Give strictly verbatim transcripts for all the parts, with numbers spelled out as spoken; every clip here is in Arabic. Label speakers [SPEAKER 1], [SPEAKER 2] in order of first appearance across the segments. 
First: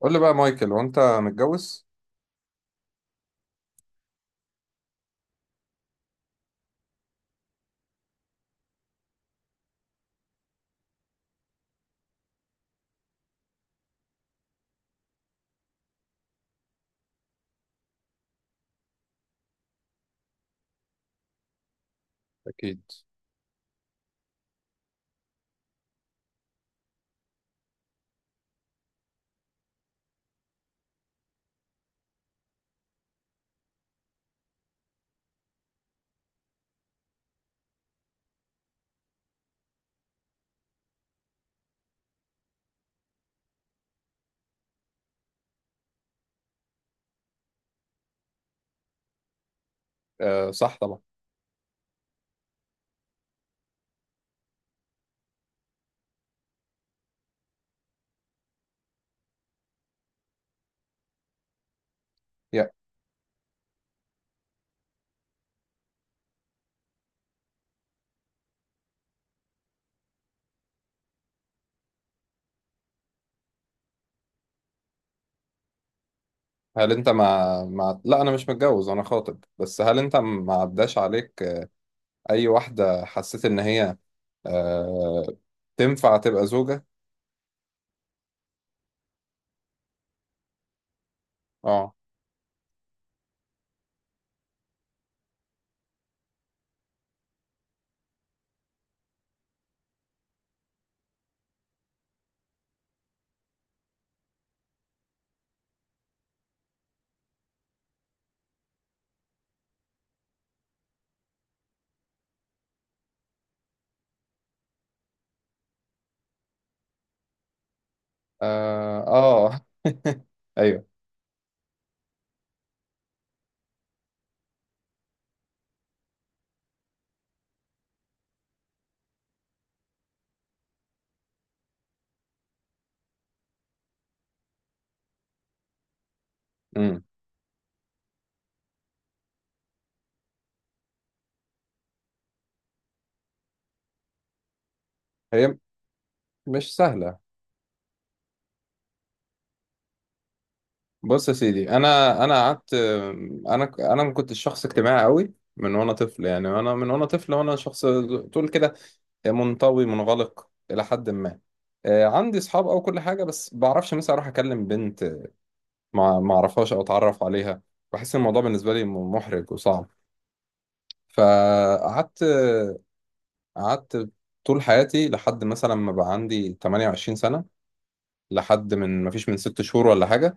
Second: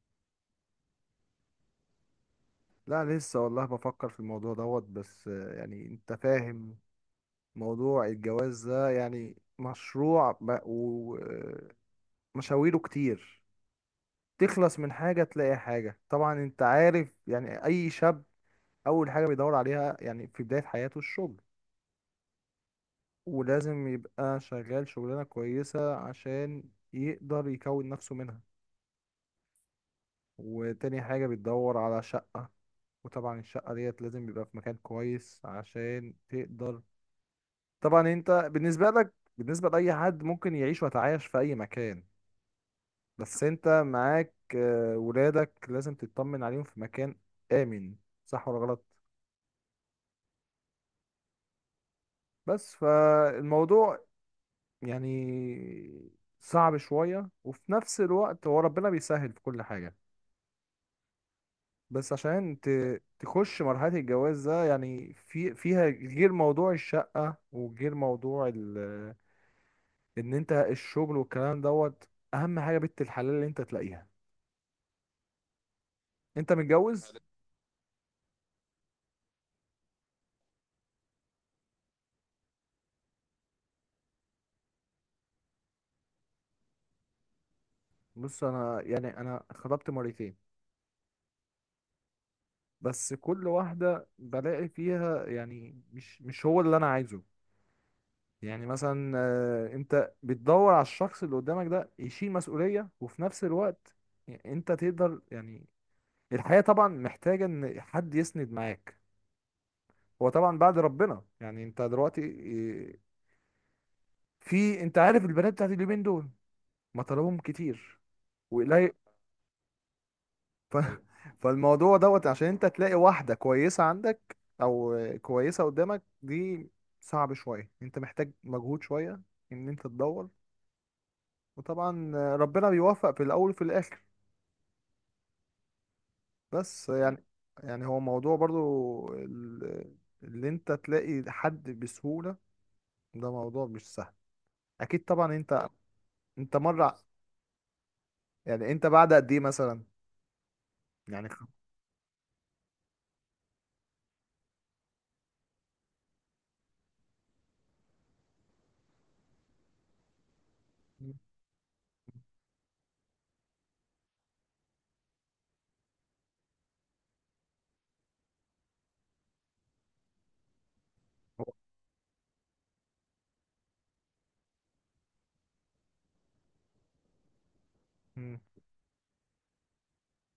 [SPEAKER 1] قول لي بقى مايكل، وانت متجوز؟
[SPEAKER 2] لا لسه والله بفكر في الموضوع دوت بس آه، يعني انت فاهم موضوع الجواز ده يعني مشروع ومشاويره كتير. تخلص من حاجة تلاقي حاجة. طبعا انت عارف يعني اي شاب اول حاجة بيدور عليها يعني في بداية حياته الشغل،
[SPEAKER 1] أكيد.
[SPEAKER 2] ولازم يبقى شغال شغلانة كويسة عشان يقدر يكون نفسه منها. وتاني حاجة بتدور على شقة، وطبعا الشقة ديت لازم يبقى في مكان كويس عشان تقدر. طبعا انت بالنسبة لك بالنسبة لأي حد ممكن يعيش ويتعايش في أي مكان، بس انت معاك آه، ولادك لازم تطمن عليهم في مكان آمن، صح ولا غلط؟
[SPEAKER 1] آه صح طبعا.
[SPEAKER 2] بس فالموضوع يعني صعب شوية، وفي نفس الوقت هو ربنا بيسهل في كل حاجة. بس عشان
[SPEAKER 1] يا.
[SPEAKER 2] ت- تخش مرحلة الجواز ده يعني في فيها غير موضوع الشقة وغير موضوع ال- ان انت الشغل والكلام دوت، اهم حاجة بنت الحلال اللي انت تلاقيها. انت
[SPEAKER 1] هل انت
[SPEAKER 2] متجوز؟
[SPEAKER 1] مع مع لا، انا مش متجوز، انا خاطب. بس هل انت ما عداش عليك آه، اي واحده حسيت ان هي آه تنفع تبقى زوجه؟
[SPEAKER 2] بص انا يعني انا خطبت مرتين،
[SPEAKER 1] اه.
[SPEAKER 2] بس كل واحده بلاقي فيها يعني مش مش هو اللي انا عايزه. يعني مثلا آه، انت بتدور على الشخص اللي قدامك ده يشيل مسؤوليه، وفي نفس الوقت انت تقدر يعني الحياه طبعا محتاجه ان حد يسند معاك. هو طبعا بعد ربنا، يعني انت دلوقتي آه، في انت عارف البنات بتاعت اليومين دول مطالبهم كتير وقليل.
[SPEAKER 1] اه. آه.
[SPEAKER 2] ف...
[SPEAKER 1] ايوه.
[SPEAKER 2] فالموضوع دوت عشان انت تلاقي واحدة كويسة عندك او كويسة قدامك دي صعب شوية، انت محتاج مجهود شوية ان انت تدور. وطبعا ربنا بيوفق في الاول وفي الاخر، بس
[SPEAKER 1] امم
[SPEAKER 2] يعني يعني هو موضوع برضو ال- اللي انت تلاقي حد بسهولة ده موضوع مش سهل. اكيد طبعا
[SPEAKER 1] هي
[SPEAKER 2] انت، انت
[SPEAKER 1] مش
[SPEAKER 2] مرة
[SPEAKER 1] سهله.
[SPEAKER 2] يعني انت بعد قد ايه مثلا يعني
[SPEAKER 1] بص يا
[SPEAKER 2] خ-
[SPEAKER 1] سيدي، انا انا قعدت. انا انا كنت شخص اجتماعي قوي من وانا طفل. يعني انا من وانا طفل وانا شخص تقول كده منطوي منغلق الى حد ما. آه، عندي اصحاب او كل حاجه بس بعرفش مثلا اروح اكلم بنت ما ما اعرفهاش او اتعرف عليها. بحس إن الموضوع بالنسبه لي م- محرج وصعب.
[SPEAKER 2] هو-
[SPEAKER 1] فقعدت قعدت طول حياتي لحد مثلا ما بقى عندي ثمانية وعشرين سنه.
[SPEAKER 2] مم.
[SPEAKER 1] لحد من ما فيش من ست شهور ولا حاجه.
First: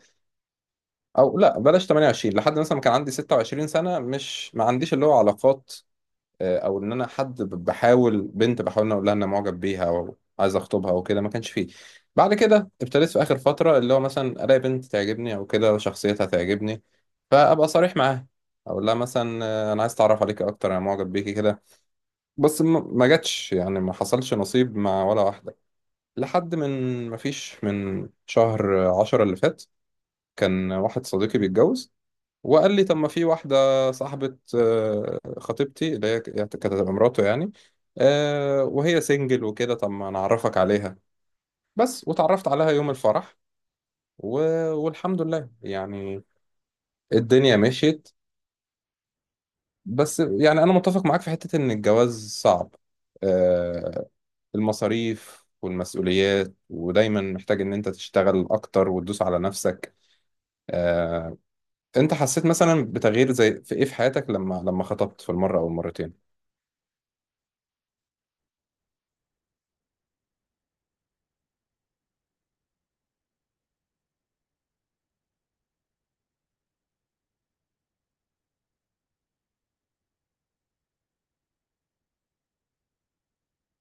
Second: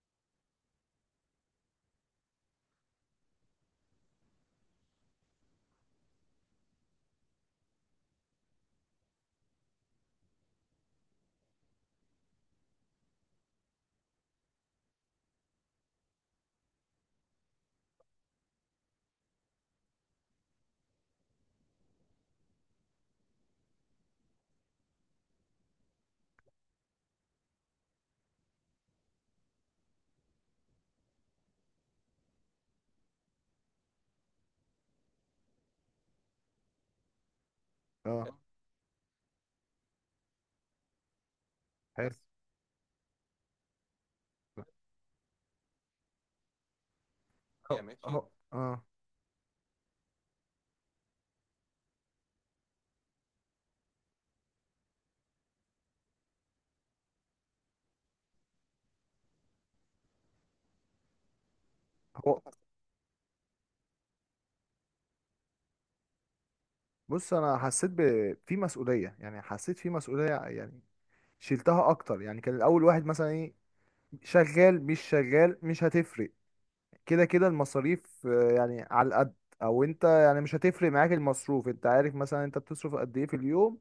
[SPEAKER 1] او لا بلاش ثمانية وعشرين، لحد مثلا ما كان عندي ستة وعشرين سنه، مش ما عنديش اللي هو علاقات، آه، او ان انا حد ب- بحاول بنت، بحاول إن أنا اقول لها ان أنا معجب بيها او عايز اخطبها او كده. ما كانش فيه. بعد كده ابتديت في اخر فتره، اللي هو مثلا الاقي بنت تعجبني او كده شخصيتها تعجبني، فابقى صريح معاها، اقول لها مثلا آه، انا عايز اتعرف عليكي اكتر، انا معجب بيكي كده. بس ما ما جاتش، يعني ما حصلش نصيب مع ولا واحده. لحد من ما فيش من شهر عشرة اللي فات، كان واحد صديقي بيتجوز وقال لي: طب ما في واحدة صاحبة آه، خطيبتي، اللي هي كانت هتبقى مراته يعني،
[SPEAKER 2] اه
[SPEAKER 1] آه، وهي سنجل وكده، طب ما نعرفك عليها. بس
[SPEAKER 2] حلو.
[SPEAKER 1] وتعرفت عليها يوم الفرح و... والحمد لله يعني. الدنيا مشيت.
[SPEAKER 2] هو اه.
[SPEAKER 1] بس يعني أنا متفق معاك في حتة إن الجواز صعب، آه، المصاريف والمسؤوليات ودايما محتاج إن أنت تشتغل أكتر وتدوس على نفسك. آه، أنت
[SPEAKER 2] هو
[SPEAKER 1] حسيت مثلا بتغيير زي في إيه في حياتك لما لما خطبت في المرة أو المرتين؟
[SPEAKER 2] بص انا حسيت ب... في مسؤوليه. يعني حسيت في مسؤوليه، يعني شلتها اكتر. يعني كان الاول واحد مثلا ايه، شغال مش شغال مش هتفرق، كده كده المصاريف آه، يعني على القد. او انت يعني مش هتفرق معاك المصروف، انت عارف مثلا انت بتصرف قد ايه في اليوم.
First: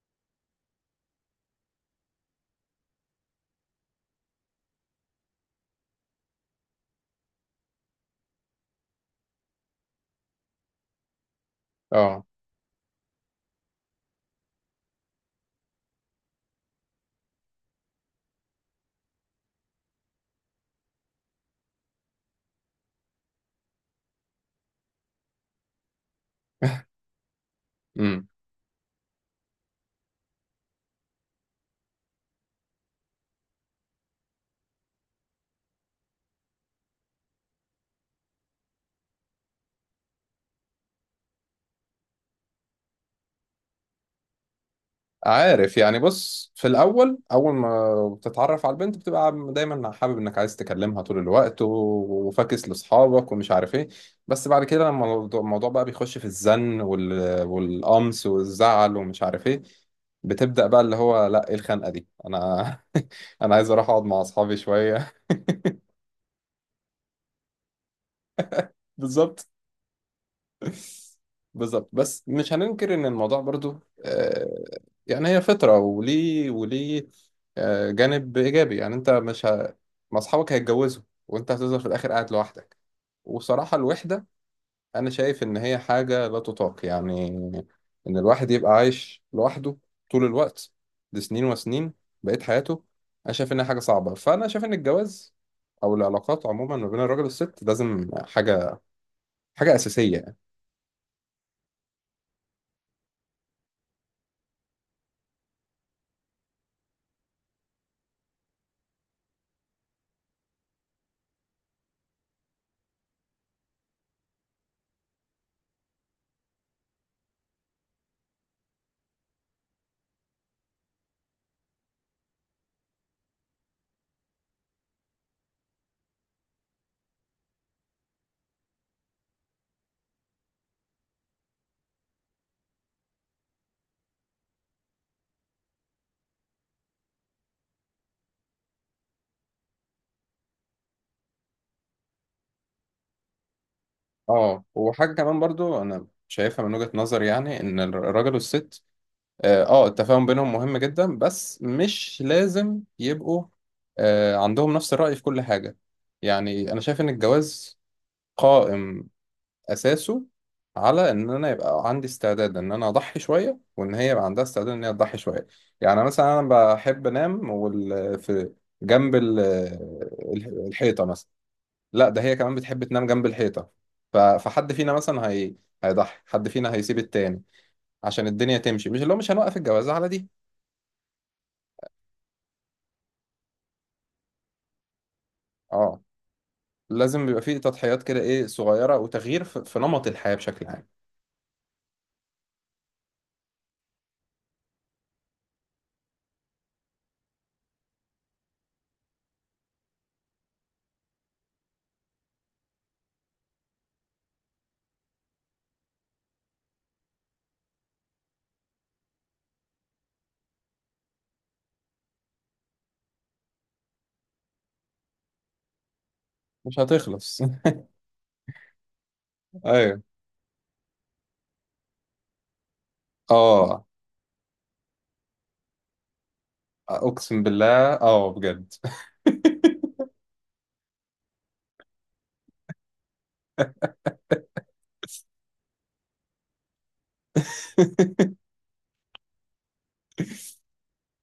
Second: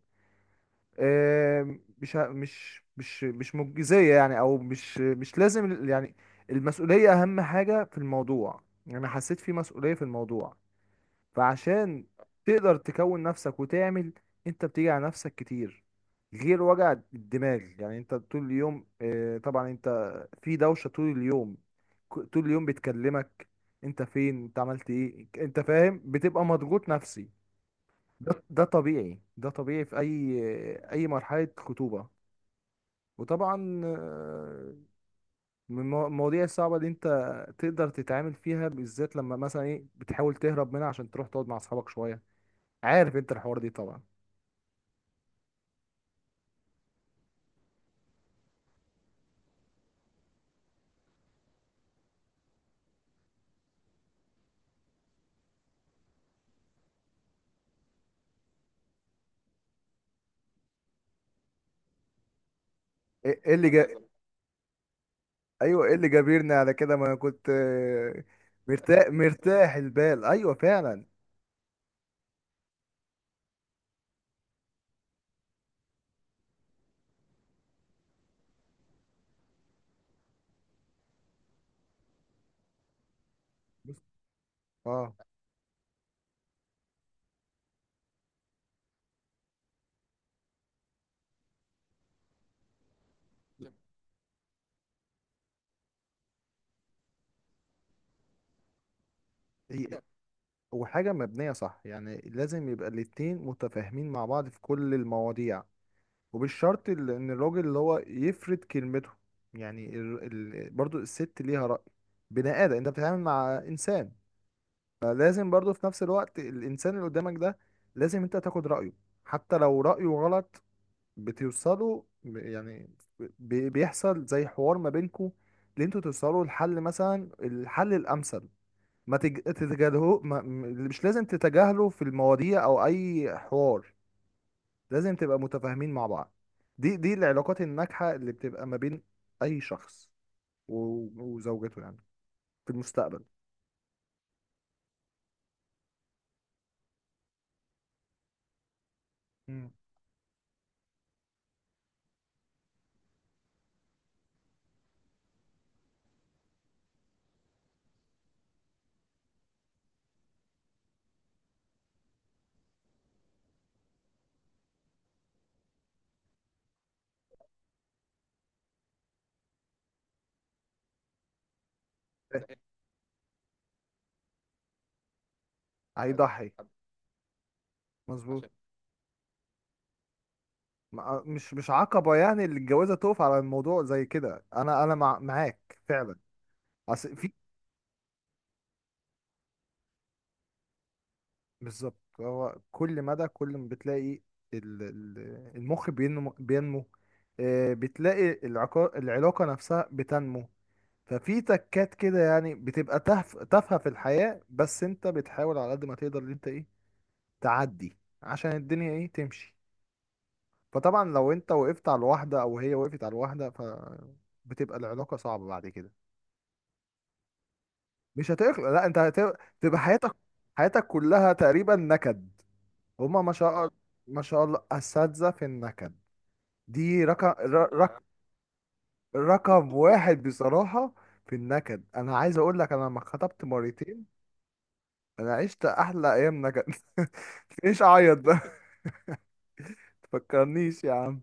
[SPEAKER 2] آه، مش ه- مش مش مش مجزيه يعني، او مش مش لازم ال- يعني المسؤوليه اهم حاجه في الموضوع. يعني حسيت في مسؤوليه في الموضوع فعشان
[SPEAKER 1] اه.
[SPEAKER 2] تقدر تكون نفسك وتعمل. انت بتيجي على نفسك كتير غير وجع الدماغ. يعني انت طول اليوم اه، طبعا انت في دوشة طول اليوم، ك- طول اليوم بتكلمك انت فين انت عملت ايه انت فاهم. بتبقى مضغوط نفسي.
[SPEAKER 1] امم
[SPEAKER 2] ده ده طبيعي، ده طبيعي في اي اي مرحلة خطوبة. وطبعا اه، من المو- المواضيع الصعبة اللي انت تقدر تتعامل فيها بالذات لما مثلا ايه بتحاول تهرب منها عشان تروح تقعد مع اصحابك شوية. عارف انت الحوار دي طبعا.
[SPEAKER 1] عارف يعني. بص في الاول، اول ما بتتعرف على البنت بتبقى دايما حابب انك عايز تكلمها طول الوقت و- وفاكس لاصحابك ومش عارف ايه. بس بعد كده لما الموضوع الموضوع بقى بيخش في الزن وال... والقمص والزعل ومش عارف ايه، بتبدأ بقى اللي هو لا ايه الخنقة دي. انا
[SPEAKER 2] ايه إيه
[SPEAKER 1] انا
[SPEAKER 2] اللي
[SPEAKER 1] عايز اروح
[SPEAKER 2] جا...
[SPEAKER 1] اقعد مع اصحابي شوية.
[SPEAKER 2] ايوه ايه اللي جابرنا على كده، ما انا كنت آه، مرتاح
[SPEAKER 1] بالظبط.
[SPEAKER 2] مرتاح البال، ايوه فعلا.
[SPEAKER 1] بالظبط. بس مش هننكر ان الموضوع برضو آه، يعني هي فطرة، وليه وليه آه، جانب ايجابي. يعني انت مش ه... ما اصحابك هيتجوزوا وانت هتفضل في الاخر قاعد لوحدك. وصراحة الوحدة، انا
[SPEAKER 2] اه.
[SPEAKER 1] شايف ان هي حاجة لا تطاق يعني. ان الواحد يبقى عايش لوحده طول الوقت، دي سنين وسنين بقيت حياته. انا شايف انها حاجة صعبة. فانا شايف ان الجواز او العلاقات عموما ما بين الراجل والست لازم حاجة، حاجة
[SPEAKER 2] هي
[SPEAKER 1] أساسية.
[SPEAKER 2] وحاجه مبنيه صح. يعني لازم يبقى الاتنين متفاهمين مع بعض في كل المواضيع، وبالشرط ال- ان الراجل اللي هو يفرد كلمته يعني ال... ال... برضو الست ليها رأي، بني ادم، انت بتتعامل مع انسان. فلازم برضو في نفس الوقت الانسان اللي قدامك ده لازم انت تاخد رأيه حتى لو رأيه غلط. بتوصلوا ب- يعني بي- بيحصل زي حوار ما بينكوا اللي انتوا توصلوا لحل مثلا الحل الامثل. ما تج... تتجاهلوه ما... م- مش لازم تتجاهلوا في المواضيع او اي حوار، لازم تبقى متفاهمين مع بعض. دي دي العلاقات الناجحة اللي بتبقى ما بين اي شخص و... وزوجته يعني في المستقبل.
[SPEAKER 1] اه، وحاجة كمان برضو أنا شايفها من وجهة نظري، يعني إن الراجل والست، اه
[SPEAKER 2] مم.
[SPEAKER 1] آه، التفاهم بينهم مهم جدا، بس مش لازم يبقوا آه عندهم نفس الرأي في كل حاجة. يعني أنا شايف إن الجواز قائم أساسه على إن أنا يبقى عندي استعداد إن أنا أضحي شوية، وإن هي يبقى عندها استعداد إن هي تضحي شوية. يعني مثلا أنا بحب أنام وال... في جنب ال... الحيطة مثلا. لا ده هي كمان بتحب تنام جنب الحيطة. ف... فحد فينا مثلا هي... هيضحي، حد
[SPEAKER 2] هيضحي.
[SPEAKER 1] فينا هيسيب التاني عشان
[SPEAKER 2] مظبوط،
[SPEAKER 1] الدنيا تمشي. مش اللي هو مش هنوقف الجواز على دي.
[SPEAKER 2] ما- مش مش عقبة يعني اللي الجوازة تقف على الموضوع زي كده. انا انا مع... معاك
[SPEAKER 1] اه،
[SPEAKER 2] فعلا. أصل
[SPEAKER 1] لازم
[SPEAKER 2] في،
[SPEAKER 1] بيبقى فيه تضحيات كده ايه، صغيرة وتغيير في... في نمط الحياة بشكل عام.
[SPEAKER 2] بالظبط. هو كل مدى كل ما بتلاقي ال- ال- المخ بينمو بينمو، آه، بتلاقي العقا- العلاقة نفسها بتنمو. ففي تكات كده يعني بتبقى تهف- تافهة في الحياة، بس انت بتحاول على قد ما تقدر ان انت ايه تعدي عشان الدنيا ايه تمشي. فطبعا لو انت وقفت على الواحدة او هي وقفت على الواحدة ف بتبقى العلاقة صعبة بعد كده.
[SPEAKER 1] مش هتخلص.
[SPEAKER 2] مش هتخلق، لا انت هتبقى
[SPEAKER 1] ايوه.
[SPEAKER 2] حياتك حياتك كلها تقريبا نكد. هما ما شاء الله،
[SPEAKER 1] اه.
[SPEAKER 2] ما شاء الله أساتذة في النكد. دي رقم
[SPEAKER 1] اقسم بالله
[SPEAKER 2] رقم
[SPEAKER 1] اه بجد.
[SPEAKER 2] رقم واحد بصراحة في النكد. أنا عايز أقول لك، أنا لما اتخطبت مرتين أنا عشت أحلى أيام نكد. ليش أعيط ده. تفكرنيش يا عم.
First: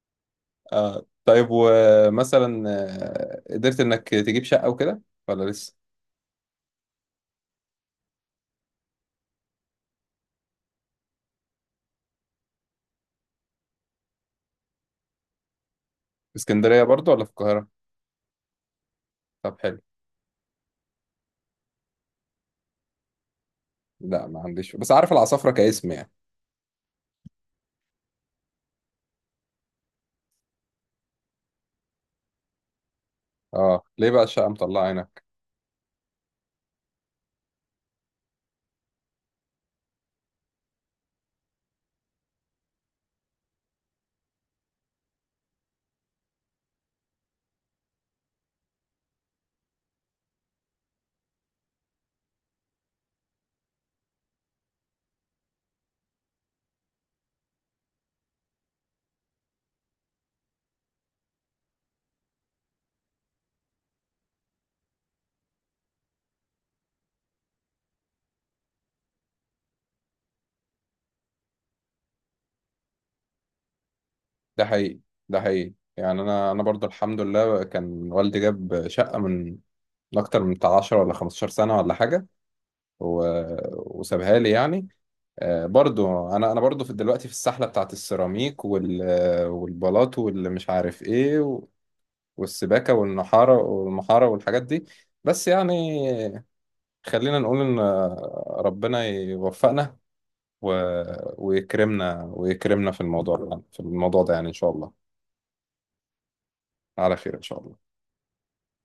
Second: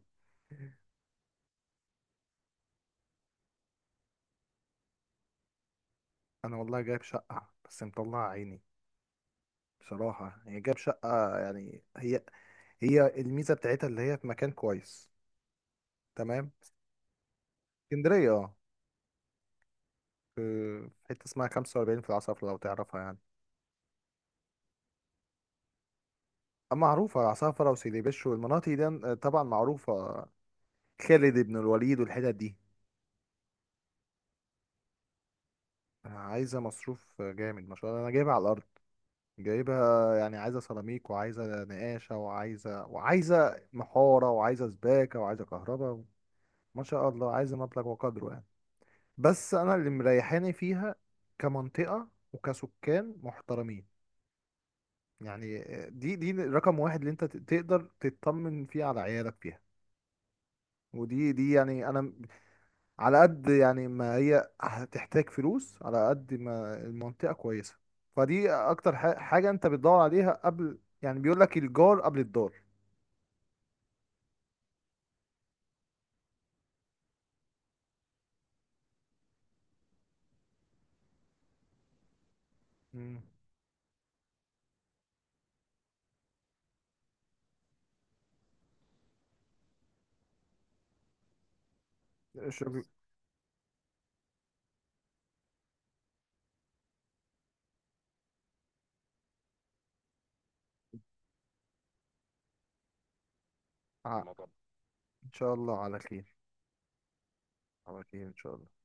[SPEAKER 1] اه طيب، ومثلا آه، قدرت انك تجيب شقة وكده ولا لسه؟
[SPEAKER 2] أنا والله جايب شقة بس مطلع عيني بصراحة. هي جايب شقة يعني هي هي الميزة بتاعتها اللي هي في مكان كويس.
[SPEAKER 1] في
[SPEAKER 2] تمام.
[SPEAKER 1] اسكندرية برضو ولا في القاهرة؟
[SPEAKER 2] اسكندرية اه.
[SPEAKER 1] طب حلو.
[SPEAKER 2] في في حتة اسمها خمسة وأربعين في العصر لو تعرفها يعني.
[SPEAKER 1] لا، ما عنديش، بس عارف العصافرة كاسم يعني.
[SPEAKER 2] معروفة، عصافرة وسيدي والمناطق دي آه، طبعا معروفة، خالد بن الوليد والحتت دي.
[SPEAKER 1] اه ليه بقى الشقة مطلعة عينك؟
[SPEAKER 2] عايزة مصروف جامد، ما شاء الله أنا جايبها على الأرض. جايبها يعني عايزة سيراميك وعايزة نقاشة وعايزة وعايزة محارة وعايزة سباكة وعايزة كهرباء. ما شاء الله عايزة مبلغ وقدره يعني. بس أنا اللي مريحاني فيها كمنطقة وكسكان محترمين. يعني آه، دي دي رقم واحد اللي أنت تقدر تطمن فيه على عيالك فيها. ودي دي يعني انا على قد يعني ما هي هتحتاج فلوس على قد ما المنطقة كويسة. فدي أكتر ح- حاجة أنت بتدور عليها. قبل يعني بيقول لك الجار قبل الدار.
[SPEAKER 1] ده حقيقي، ده حقيقي يعني. انا انا برضو الحمد لله كان والدي جاب شقة من من اكتر من بتاع عشرة ولا خمستاشر سنة ولا حاجة
[SPEAKER 2] مم.
[SPEAKER 1] و... وسابها لي يعني. آه برضو انا انا برضو في دلوقتي في السحلة بتاعت السيراميك وال... آه، والبلاط واللي مش عارف ايه و...
[SPEAKER 2] شغل بس.
[SPEAKER 1] والسباكة والنحارة والمحارة والحاجات دي. بس يعني خلينا نقول ان آه، ربنا يوفقنا و... ويكرمنا ويكرمنا في الموضوع في
[SPEAKER 2] ع-
[SPEAKER 1] الموضوع ده
[SPEAKER 2] الموضوع
[SPEAKER 1] يعني. ان شاء الله
[SPEAKER 2] إن شاء الله على خير.
[SPEAKER 1] على خير. إن شاء الله.
[SPEAKER 2] على خير إن شاء الله.